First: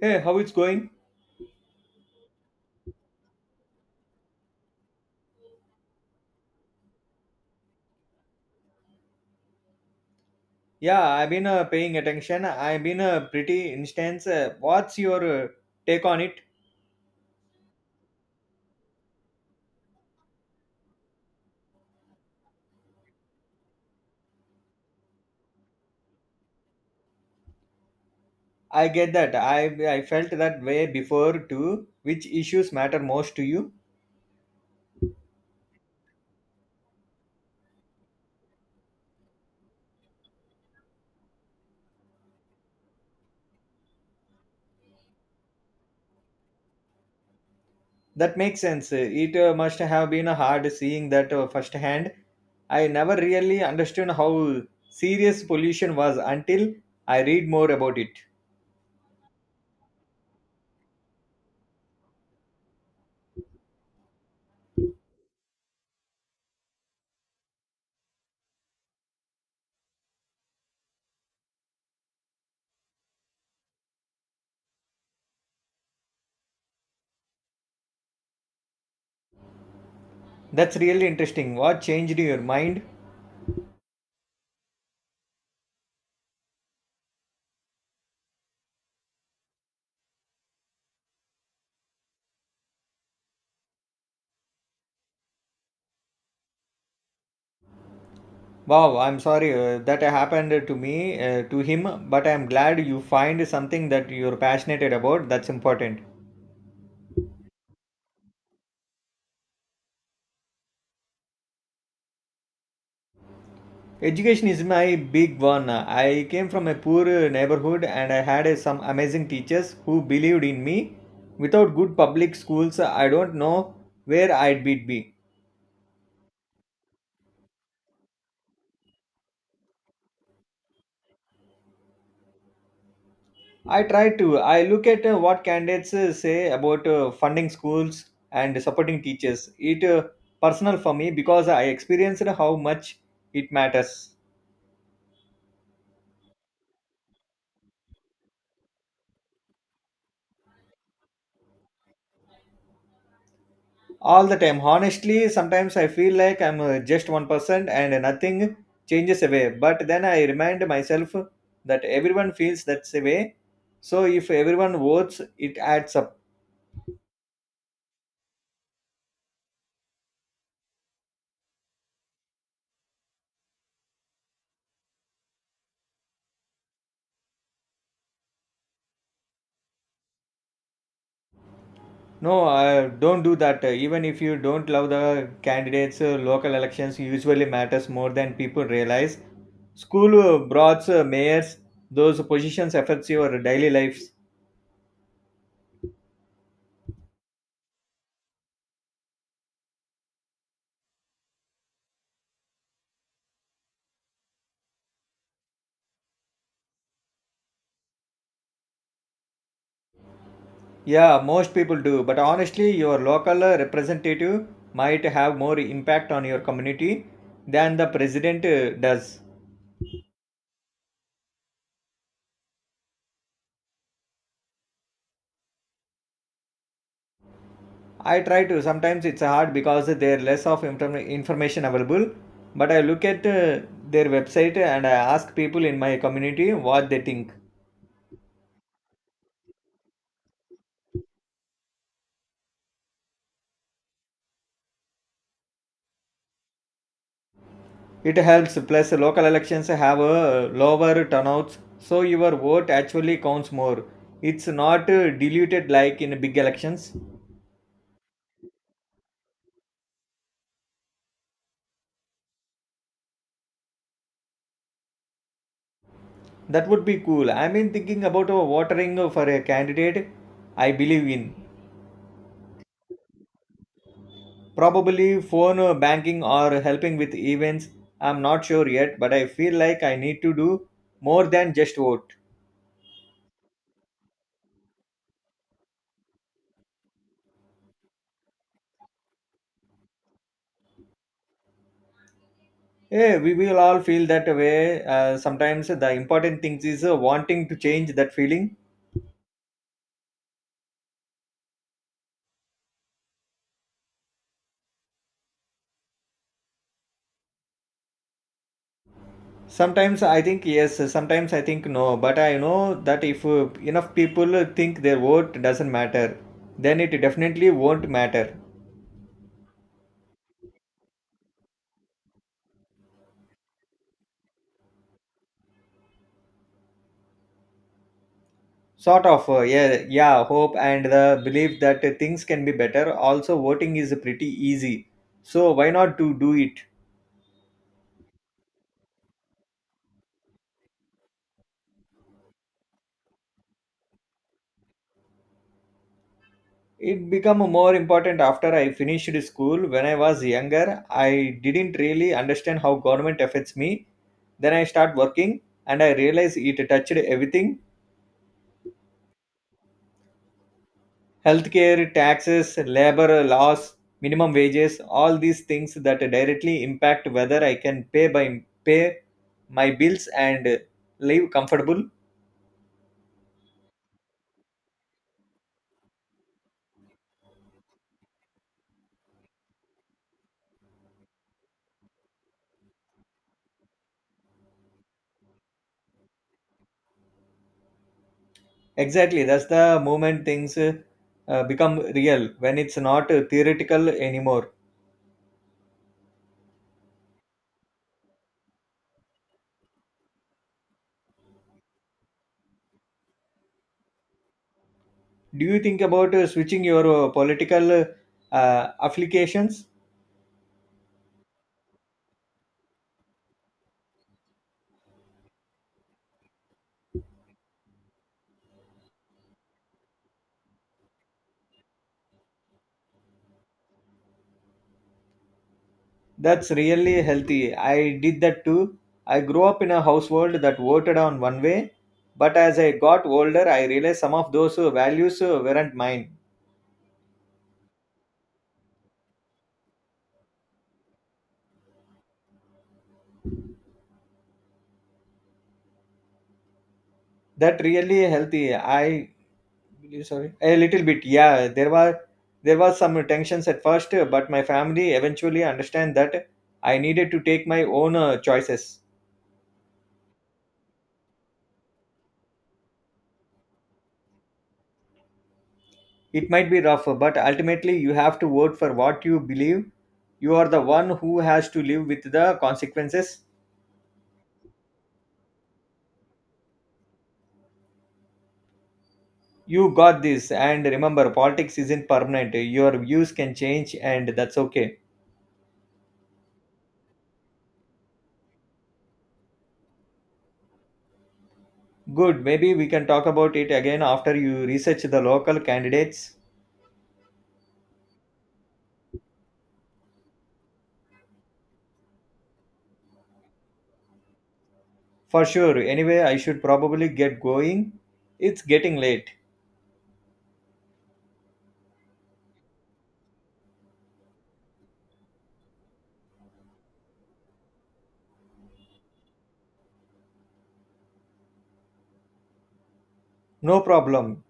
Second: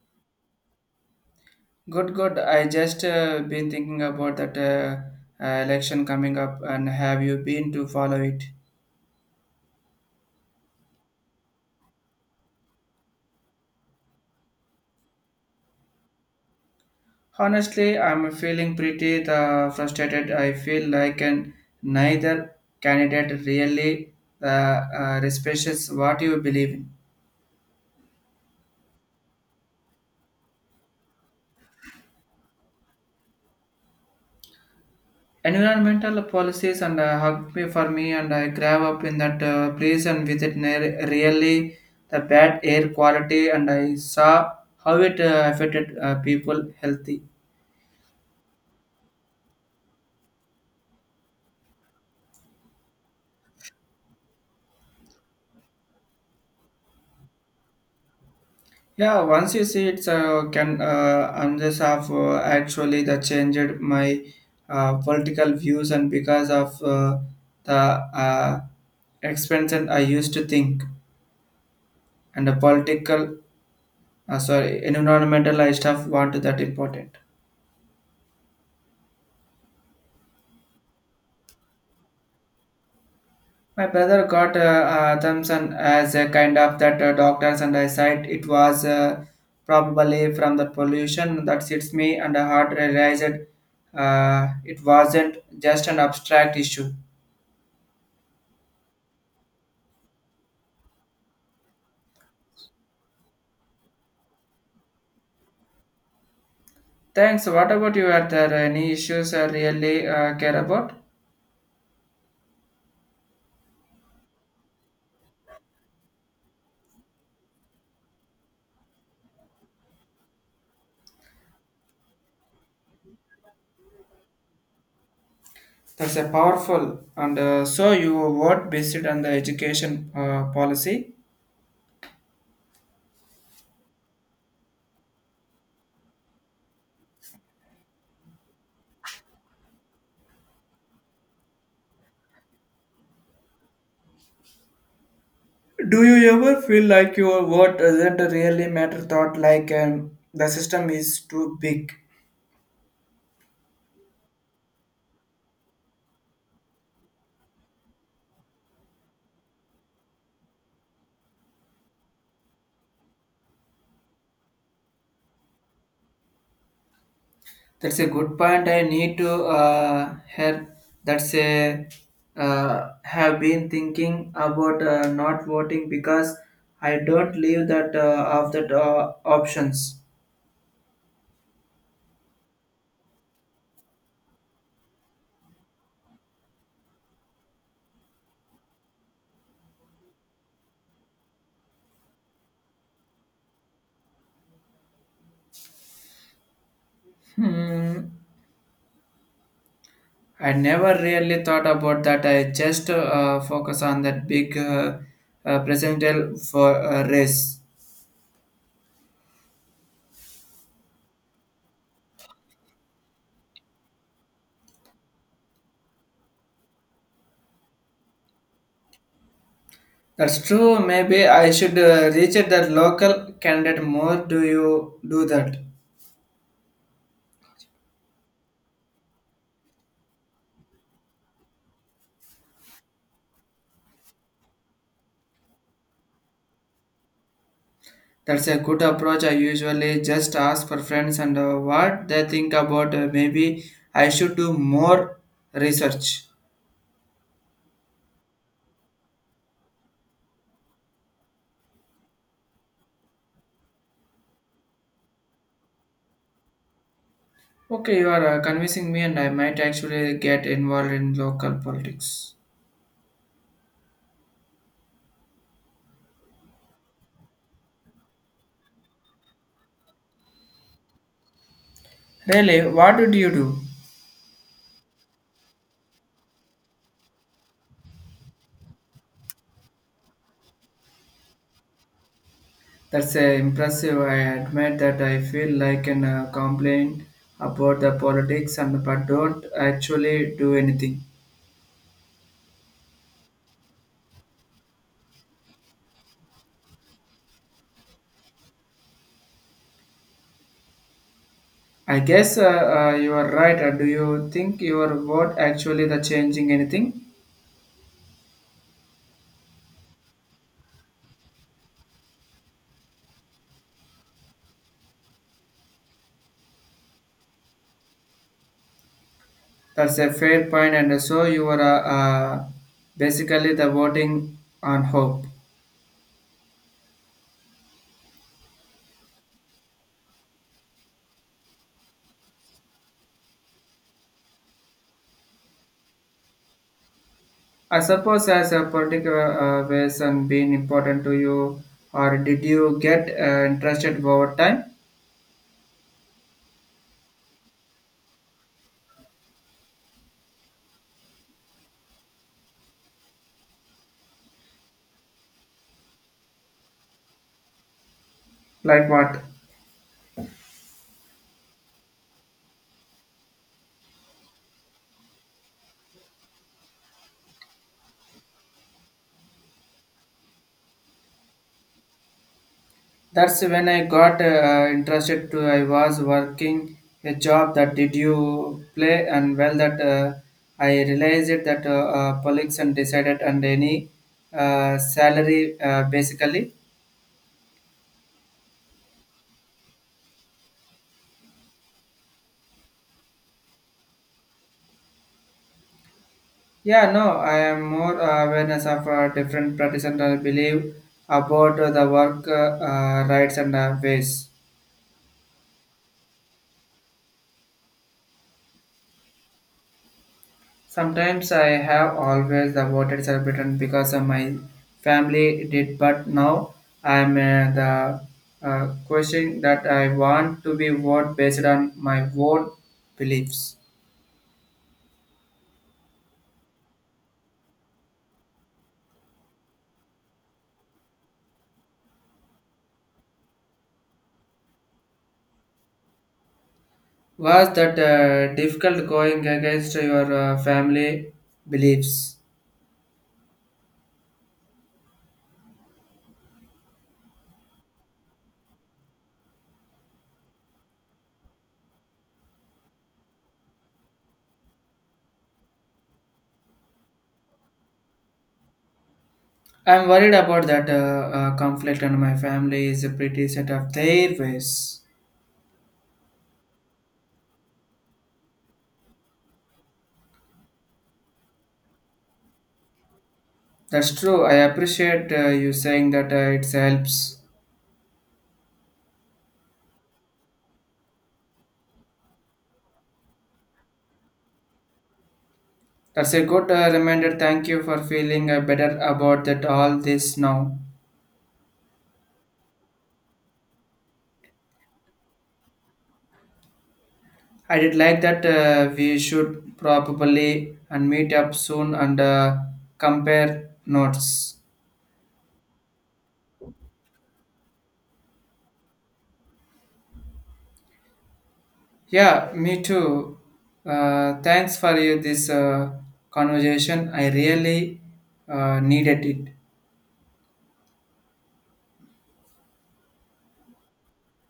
Hey, how it's going? Good, good. I just been thinking about that election coming up, and have you been to follow it? Yeah, I've been paying attention. I've been pretty instance. What's your take on it? Honestly, I'm feeling pretty the frustrated. I feel like and neither candidate really the respects what you believe in. I get that. I felt that way before too. Which issues matter most to you? Environmental policies and hug me for me, and I grew up in that place and with it really the bad air quality, and I saw how it affected people healthy. That makes sense. It must have been hard seeing that firsthand. I never really understood how serious pollution was until I read more about it. Yeah, once you see it, can I'm just have actually that changed my political views and because of the expense I used to think and the political sorry environmental I stuff want that important. That's really interesting. What changed your mind? My brother got Thompson as a kind of that doctors, and I said it was probably from the pollution that hits me, and I hard realized it wasn't just an abstract issue. Wow, I'm sorry that happened to me, to him, but I'm glad you find something that you're passionate about. That's important. Thanks. What about you? Are there any issues I really care about? Education is my big one. I came from a poor neighborhood and I had some amazing teachers who believed in me. Without good public schools, I don't know where I'd be. That's a powerful. And so you vote based on the education policy. I try to. I look at what candidates say about funding schools and supporting teachers. It personal for me because I experienced how much it matters. Do you ever feel like your vote doesn't really matter? Thought like the system is too big. All the time. Honestly, sometimes I feel like I'm just one person and nothing changes away. But then I remind myself that everyone feels that's a way. So if everyone votes, it adds up. That's a good point. I need to help. That's a have been thinking about not voting because I don't leave that of that options. No, don't do that. Even if you don't love the candidates, local elections usually matters more than people realize. School broads, mayors, those positions affects your daily lives. Hmm. I never really thought about that. I just focus on that big presidential for race. Yeah, most people do, but honestly, your local representative might have more impact on your community than the president does. That's true. Maybe I should reach out that local candidate more. Do you do that? I try to, sometimes it's hard because there are less of information available, but I look at their website and I ask people in my community what they think. That's a good approach. I usually just ask for friends and what they think about. Maybe I should do more research. It helps, plus local elections have a lower turnouts, so your vote actually counts more. It's not diluted like in big elections. Okay, you are convincing me, and I might actually get involved in local politics. That would be cool. I mean, thinking about watering for a candidate I believe in. Really, what did you do? Probably phone banking or helping with events. I'm not sure yet, but I feel like I need to do more than just vote. That's impressive. I admit that I feel like an complaint about the politics, and but don't actually do anything. Yeah, we will all feel that way. Sometimes the important things is wanting to change that feeling. I guess you are right. Do you think your vote actually the changing anything? Sometimes I think yes, sometimes I think no, but I know that if enough people think their vote doesn't matter, then it definitely won't matter. That's a fair point, and so you are basically the voting on hope. Sort of yeah, hope and the belief that things can be better. Also, voting is pretty easy, so why not to do it? I suppose as a particular ways and being important to you, or did you get interested over time? It became more important after I finished school. When I was younger, I didn't really understand how government affects me. Then I start working and I realized it touched everything. Like what? Healthcare, taxes, labor laws, minimum wages, all these things that directly impact whether I can pay my bills and live comfortable. That's when I got interested to. I was working a job that did you play, and well that I realized it that politics and decided and any salary basically. Exactly, that's the moment things become real when it's not theoretical anymore. Yeah, no, I am more awareness of different practitioners I believe about the work rights and ways. Do you think about switching your political affiliations? Sometimes I have always the voted celebrated because of my family did, but now I'm the question that I want to be vote based on my own beliefs. That's really healthy. I did that too. I grew up in a household that voted on one way, but as I got older, I realized some of those values weren't mine. Was that difficult going against your family beliefs? That really healthy. I Sorry, a little bit. Yeah, there was some tensions at first, but my family eventually understand that I needed to take my own choices. I'm worried about that conflict, and my family is pretty set of their ways. It might be rough, but ultimately you have to vote for what you believe. You are the one who has to live with the consequences. That's true. I appreciate you saying that it helps. You got this, and remember, politics isn't permanent. Your views can change, and that's okay. That's a good reminder. Thank you for feeling better about that all this now. Good. Maybe we can talk about it again after you research the local candidates. I did like that we should probably and meet up soon and compare notes. For sure. Anyway, I should probably get going. It's getting late. Yeah, me too. Thanks for you this conversation. I really needed it. No problem.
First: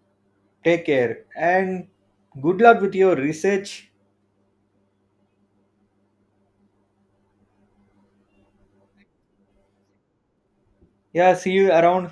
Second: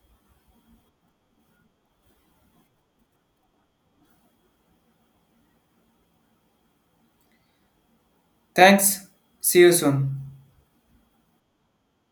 Take care and good luck with your research. Thanks. See you soon. Yeah, see you around.